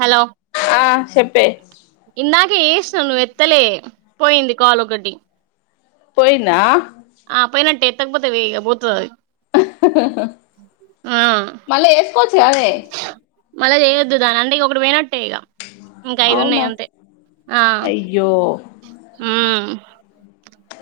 Hello ఆ చెప్పే ఇందాకే చేసిన నువ్వు ఎత్తలే పోయింది కాల్ ఒకటి పోయిందా ఆ పోయినట్టే ఏతక్కపోతే ఇగ పోతది ఆది మళ్ళ చేసుకోవచ్చు కాదే మళ్ళ చేయద్దు దాని అంటే ఇగ ఒకటి పోయినా నట్టే ఇగ ఇంక ఐదు ఉన్నయి అవునా అంతే ఆ అయ్యో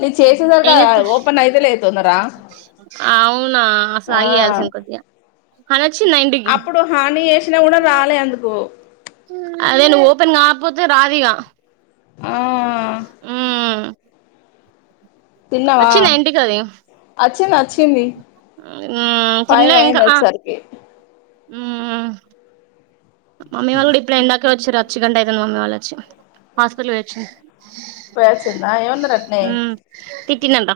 నేను చేసేసరికే ఏం చేత్త ఓపెన్ అయితలేదు తొందరా అవునా అసలు ఆగి చేయాల్సింది కొద్దిగా అనొచ్చిందా ఇంటికి అప్పుడు హాని చేసినా కూడా రాలే ఎందుకో అదే నువ్వు ఓపెన్ కాకపోతే రాదిగ ఆ తిన్నవా వచ్చిందా ఇంటికి అది అచ్చి చ్చింది అచ్చింది ఉమ్ ఫైవ్ తినలే ఇంకా అయ్యింది ఆ వచ్చేసరికి ఉమ్ మమ్మీ వాళ్ళు కూడా ఇప్పుడు ఇందాకే వచ్చిర్రు అచ్చి గంట అయితుంది మమ్మీ వాళ్ళు వచ్చి హాస్పిటల్కి పొయ్యి వచ్చిళ్ళు పోయ్ వచ్చిందా ఏం అన్నరటనే ట్టిందంట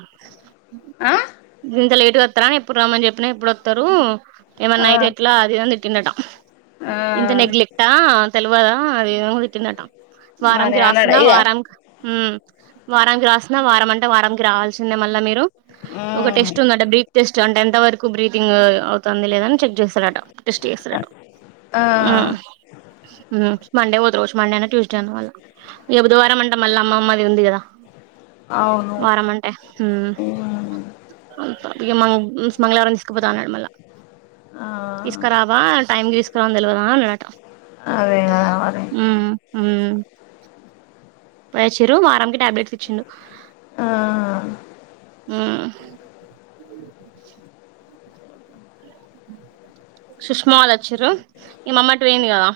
ఇంత లేట్గా వత్తారా ఎప్పుడ రమ్మని చెప్పిన ఎప్పుడు వత్తరు ఏమన్నా ఆ అయితే ఎట్లా అదిదని తిట్టిండట ఆ ఇంత నెగ్లెక్టా తెలు కదా అది కూడా తిట్టిండంట మరి వారానికి అన్నాడా రాస్తున్న ఇగ వారా ఉమ్ వారానికి రాస్తున్న వారం అంటే వారానికి రావాల్సిందే మళ్ళ మీరు ఒక ఉమ్ టెస్ట్ ఉందంట బీపీ టెస్ట్ అంటే ఎంత వరకు బ్రీతింగ్ అవుతుంది లేదని చెక్ చేస్తరట టెస్ట్ చేస్తరట ఆ ఉమ్ ఉ మండే పోతరు కావచ్చు మండేనో ట్యూస్డేనో మళ్ళ ఇగ బుధవారం అంటే మల్ల అమ్మమ్మ ది ఉంది కదా అవును వారం అంటే ఉమ్ ఉమ్ అంత ఇక మంగ్ మంగళవారం తీసుకుపోతా అన్నడు మళ్ళా ఆ తీసుకురావా టైంకు తీసుకు రావాలని తెల్వదా అన్నడట అదే కదా మరి ఉమ్ ఉమ్ పొయ్యోచ్చిరు వారానికి టాబ్లెట్స్ ఇచ్చిండు ఆ ఉమ్ సుష్మ వాళ్ళు వచ్చిర్రు ఇగ మమ్మీ అటు పోయింది కదా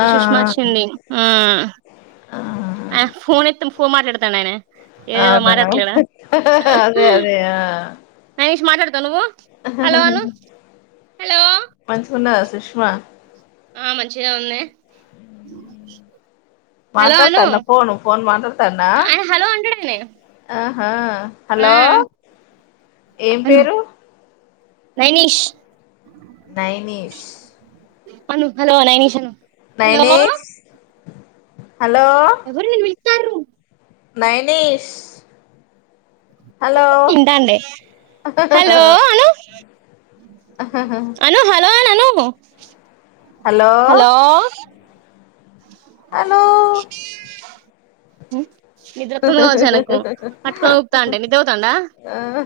ఆ ఇగ సుష్మ వచ్చింది ఆ ఉమ్ ఆ! ఆ ఫోన్ ఎత్తం ఫోన్ మాట్లాడుతాండు అయినే అవునా అదే అదే ఆ నైష్ మాట్లాడతావా నువ్వు హలో అను హలో మంచిగున్నదా సుష్మా ఆ మంచిగా ఉంది హలో అను మాట్లాడుతాండా ఫోను ఫోన్ మాట్లాడతాండా ఆయన హలో అంటాడు ఆయనే ఆ హ ఆ హలో ఏం పేరు నైనిష్ నైనిష్ అను హలో నైనిష్ అను హలో నైనిష్ హలో ఎవరు నిన్ను పిలుత్తార్రు నైనిష్ ఇంటాండే హలో అను అను హలో అను అను హలో ఆలో నిద్ర అతుంది కావచ్చునకు పట్టుకొని ఊపుతా అంటే నిద పోతండా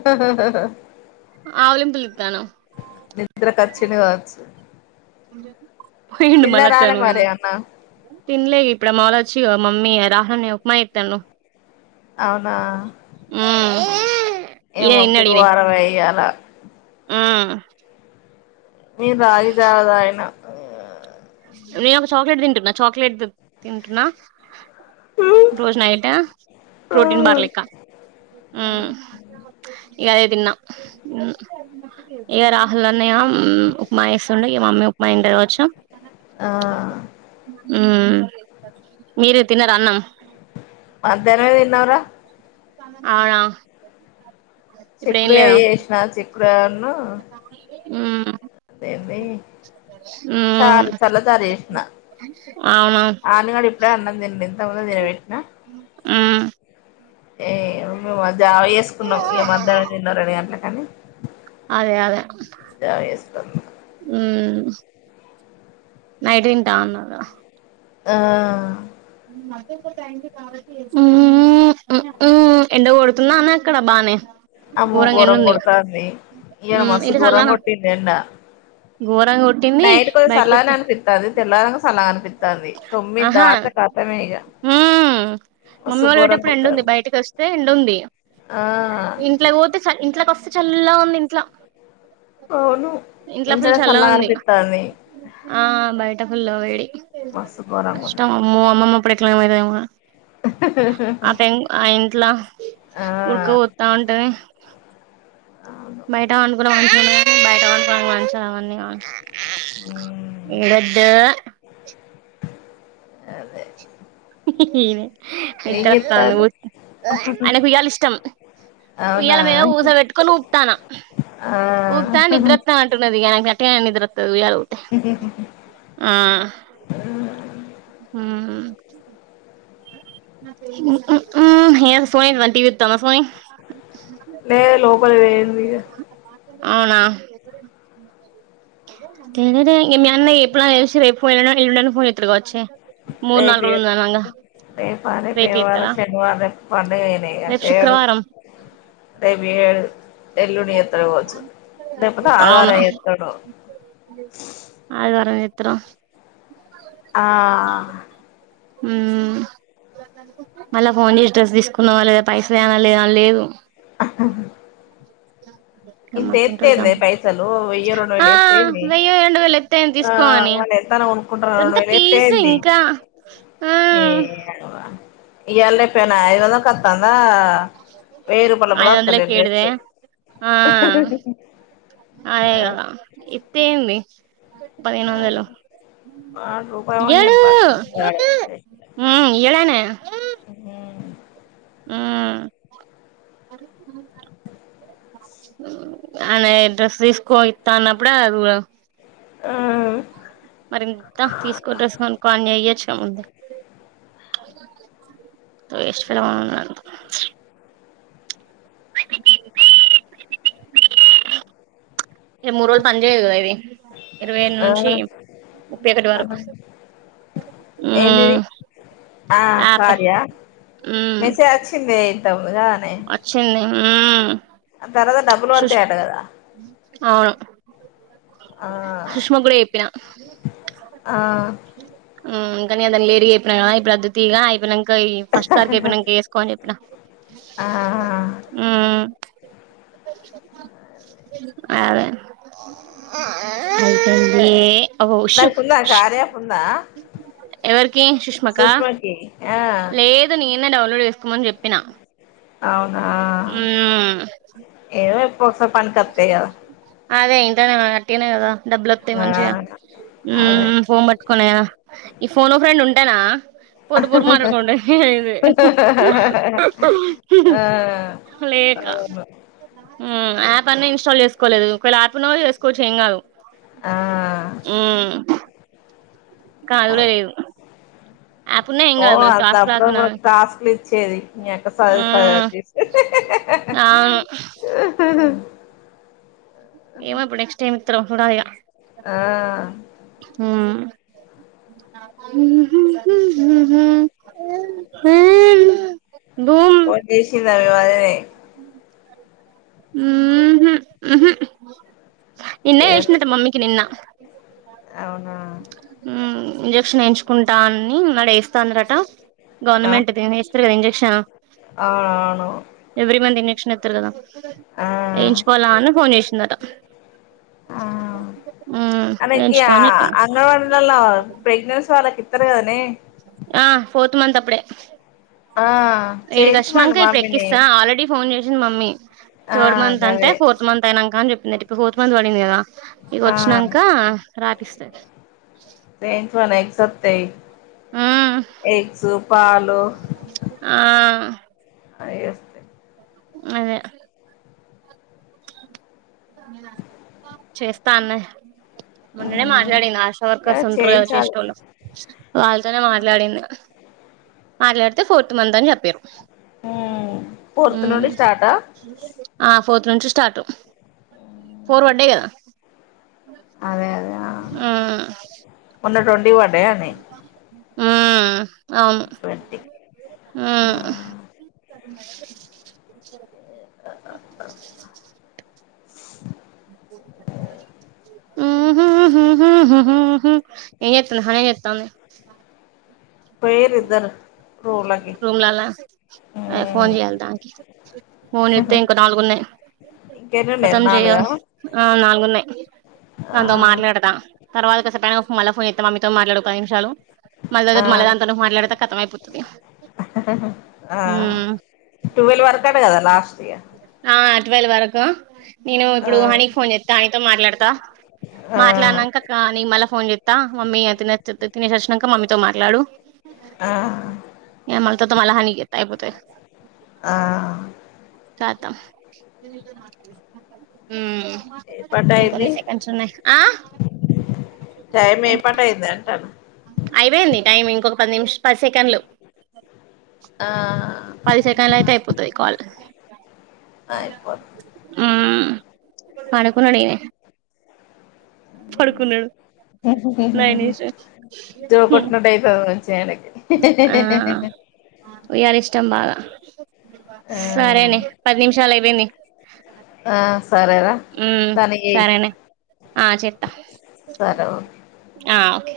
హ ఆవలంపుులితాన నిద్ర కాచ్చనివచ్చు సజ పోయిడు మళ్ళా తను పోయి మరి అన్నం తినలే ఇప్పుడు మామలు వచ్చి మమ్మీ రాహని మా ఎతను అవునా ఆ ఏమో గురువారం వయ్యాల ఆ నను బగి చదా ఆయన నేను ఒక చాక్లెట్ తింటున్నా చాక్లెట్ తింటున్నా రోజ నైట్ రోటీన్ బర్లేక్క ఉ ఇ అదేదిిన్నా ఇక రాహుల్ అన్నయ ఉప్మా ఇస్తుండే ఇక మమ్మీ ఉప్మా ఉంటే కావచ్చు ఆ మీరే తిినరు అన్నం మధ్యాహ్ం తిన్నవరా అవునా ఇప్పుడు ఏం చెక్కుడుగా లేదా చేేసిన చెక్కుడున్న ఆ అదేన్నీ చాల ఉమ్ చాల తరేష్ణ అవును ఆనగా ఇప్పుడే అన్నాం తిండి ఇంతముంద తినబెట్టిన ఉమ్ ఏ మేము జా వసుకున్నాం ఇక మధ్యాహ్నం తిన్న రెండు గంటలకని రాల జావ చేసుకున్నాం నైడింటా ఉన్నాద ఆ ఉమ్మ్ ఉమ్మ్మ్ ఎండ కొడుతున్నా అన్న అక్కడ బాగానే అమ్మో గరం కొడతన్నీ ఈ ఉమ్ మాస ఇటు గుోరం చల్లనా కొటిందంట ఘోరంగా కొట్టింది నైట్ కొంచం బయటకి సల్ అ వచ్చా అనిపితా అది తెల్లారంగా సల్ అనిపిించా పంది తొమ్మిది ఆహా దాట కతమే ఇక ఉమ్ మమ్మీ వసు వాళ్ళు పోయేటప్పుడు ఎండ ఉంది గోరంతారు బయటకి వస్తే ఎండ ఉంది ఆ ఇంట్లో పోతే ఇంట్లోకి వస్తే చల్ల ఉంది ఇంట్లో అవును ఇంట్లో ఫుల్ ఇంట్లనే చల్ాలా సల్లగా ఉంది అనిపిత్తాంది ఆ బయట ుల్ల వడి మస్తు ఘోరంగా కష్టం ఉంది అమ్ అమ్మమ్మ పడుకుల మదా ఆ పెం ఆ ఇంట్లో ఆ ఉడకపోస్తా ఉంటది అవును బయట అనుకో మంచిం బయట అనుకో మంచి అవన్నీ మ్మ్ గద్దు అదే ఏం నిత్రా చేత్తాండు అన కుాల ఇష్టం అవునా ఇల మద ఊస వెట్టుకొని ఊపుతాన ఆ ఊతా నిద్రతా అంటున్నదికు నట్ట నిద్రగుతే ఆ హ ఏ ఫోనీ టీవ ఇతా ఫోనీ న లోలి వేందిగా అవునా తె మ ఎప్పు ఎప్పుళ్ ఎమో ఇప్పుడు వచ్చి మూడు నాలగురోజులు ఉందనంగా లేపా రేపు తేవాలె చేత్తడా శనివారం పండుగనేే ఇగా రేపు శుక్రవారం రేపు ఇయ్యడు ఎల్లుడి ఎస్తరు గావొచ్చు లేకపోతే ఆదివారం ఎస్తడో అదివారం ఎత్రం ఆ మ్ మళ్ళా ఫోన్ చేసి డ్రస్ తీసుకున్నా లేదా పైసా ఏయాల్నా అని లేదు [inaudible] [unintelligible] ఇంత గమ్మత్తుంటాడు ఎతేందే గమ్మత్ పైసలు వేయొ ఆ రెండూవేలు ఎస్తే ఏంది వెయ్యో రెండు వేలు ఎత్తయింది అ తీసుకో అని వాళ్ళు ఎంతనో కొనుకుంటారు గంత గదా ఎస్తే పీస్ ఏంది ఇంకా ఆ నీ అవ్వ ఇయ్యాలనే పెళ్ళా ఐదు వందాలకి కోస్తుందా ఐదు వందలకి ఎటిదే అ ఆ అదేగదా ఇస్తఏంది పదిహేనువోందలు వాడు రూపాయి వాడిని ఇయ్యాడు వాడే ఇయ్యాడు ఆయన ఉహు ఆ ఆయన డ్రెస్ తీసుకో ఇస్తా అన్నప్పుడే ఆ మరి ఇస్తా తీసుకో డ్రెస్ కొనుకొఅని ఈయొచ్చుగా ముందే వెస్ట్ ఫల్ గా ఉన్న [unintelligible] ఇ మూడు రోజులు పనిచేయవు గదా ఇవి ఇరవై ఆ నుంచి ముప్పై ఒకటి ఆ వరకు ఉ ఏంటిది ఆ కార్య మ్మ్ మెసేజ్ వచ్చింది ఇంతక ముందుగానే మ్ అ తర్వాత డబ్బుల్ పర్తయంట గదా అవును సుష్మ గూడ చేప్పిన ఆ మ్ ఇంకా దానికి లేటుగా చెప్పిన ఇప్పుడు వద్దుతిగా అయిపోయినాక ఫస్ట్ తారికి అయిపోయినాక ఎసుకో అని చెప్పిన ఆ మ్ అదే అయిపోయినదే ఓహోషు దానికుందా కార్యయాప్ ఉందా ఎవరికి సుష్మకా సుష్మాకి ఆ లేదు నేనే డౌన్లోడ్ చేసుకోమని చెప్పినా అవునా ఏదో ఎప్పడికో పని కోస్తాయి గదా అదే ఇంటనే ఒట్టినే గదా డబ్బులు వస్తతాయి మంచిగా ఆ అదే మ్ ఫోన్ పట్టుకునే గదా ఈ ఫోన్ ఫర్డ్ ఉంటేనా పొట్టు పొట్టు మాట్లాడు తుండే ఇది అలెవరనో మ్ యాప్ అన్న ఇన్స్టాల్ చేస్కో కోలేదు ఒకవేళ అయిపోయిన కూడా చే సుకోవచ్చు ఏం కాదు ఆ కాల్ అదే లేవు ఓ అదిప్పుడు మనకు టాస్క్లు ఇచ్చేది మీ అక్క సదు స్గ ఉమ్ అవును [inaudible] ఏమె ఇప్పుడు నెక్స్ట్ ఎం ఇస్తాడో చుడాలిగా ఆ హు హ ద పోన్ చేసింద్ [unintelligible] వాళ్ళనే ఉహూ ఉహు నిన్నే చేయలే చేసిందట మమ్మికి నిన్న అవునా ఉ ఇంజక్షన్ ఎయించుకుంటా అని [unintelligible] తన్నారట ఆ గవర్నమెంట్ ది ఏస్తారు కదా ఇంజెక్షన్ అవునవును ఎవ్రీ మంత్ ఇంజక్షన్ ఎత్తారు కదా ఆ వేయించుకోవాలా అని ఫోన్ చేసిందట అ మ్మ్ తనకి వేయించుకో అని చెప్పిన అంగన్వాడీలలో ప్రెగ్నెన్సీ వాళ్ళకి ఇత్తరు కదా నే ఆ ఫోర్త్ మంత్ అప్పుడే ఆ ఈడికి చేయించమను వచ్చినంక ఇప్పుడు మమ్మీని ఎక్కిస్తా ఆల్రెడీ ఫోన్ చేసి మమ్మీ ఆ థర్డ్ మంత్ అంటే గదే ఫోర్త్ మంత్ అయినంక అని చెప్పింది ఇప్పుడు ఫోర్త్ మంత్ పడింది కదా ఇగ ఆ వచ్చినంకా రాపిస్తాది [unintelligible] ఎగ్స్ వస్తాయి మ్మ్ ఎగ్స్ పాలు ఆ అవి వస్తాయి అదే చేస్తాన్న మోన్ననే హ్మ్ మాట్లాడినా ఆశా ఏ వర్కర్స్ ఉంటారు కదా చేయించాలి చేసేటోళ్ళు వాళ్ళ ఒత్తనే మాట్లాడినా మాట్లాడి తే ఫోర్త్ మంత్ అని చెప్పిర్రు మ్మ్ ఫోర్త్ నుండి స్టార్టా ఊ ఆ ఫోర్త్ నుంచి స్టార్ట్ ఫోర్ పడ్డాయి కదా అదే అదే ఆ మొన్న ట్వంటీకి పడ్డాయ అని ఆ అవును ఆ [inaudible] ఆ ఏ చెత్తాన్నావ్ హనీ ఏ చెత్తంది పోయిర్రు ఇద్దరు రూమ్లకి రూమ్లల్లా అ ఫోన్ చేయాల మ్మ్ దానికి పోన్ చెత్తే ఇంకా నాలుగు ఉన్నాయి ఇంకెన్నున్నయి కొతం చేయ్ నాలుగా ఆ నాలుగున్నాయి ఆ దాంతో మాట్లాడతా తర్వాత [unintelligible] మళ్ళా ఫోన్ చెత్త మమ్మీ తో మాట్లాడు పది నిమిషాలు మల్లా చే ఆ [unintelligible] మాట్లాడితే కతం అయిపోతది ఆ మ్మ్ టువల్ వరకు అంటా కదా లాస్ట్ ఇగ ఆ టువల్ వరకు నేను ఇప్పుడు హనీకి ఫోన్ చెస్తా హనీతో మాట్లాడతా ఆ ఆ మాట్లాడినంక నీ మళ్ళ ఫోన్ చెత్త [unintelligible] తిన తినేసి వచ్చినంక మమ్మీతో మాట్లాడు ఆ [unintelligible] మళ్ళా హానికి చెత్త ఆ తాత ఊ ఏ పాట అయింది ఇంకొన్ని సెకండ్స్ ఉన్నాయి టైం ఏ ఏంటి పాటు అయింది అంటన్న అయిపోయింది టైమ్ ఇంకొక పది నిమిష పది సెకండ్లు ఆ పది సెకండ్ లు అయితే అయిపోతాయి కాల్ అయిపో పనుకున్న ఇగ పడుకున్నాడు మేనేజర్ జో హుమ్ కొట్టినట్టు అయితది మంచిగా ఆయనకి ఆ వుయారి ఇష్టం బాగా ఆ సరేనే పది నిమిషాలు అయిపోయింది ఆ సరేరా మ్మ్ తనకియ్ సరేనే ఆ చెేత్తా ఆ ఒకే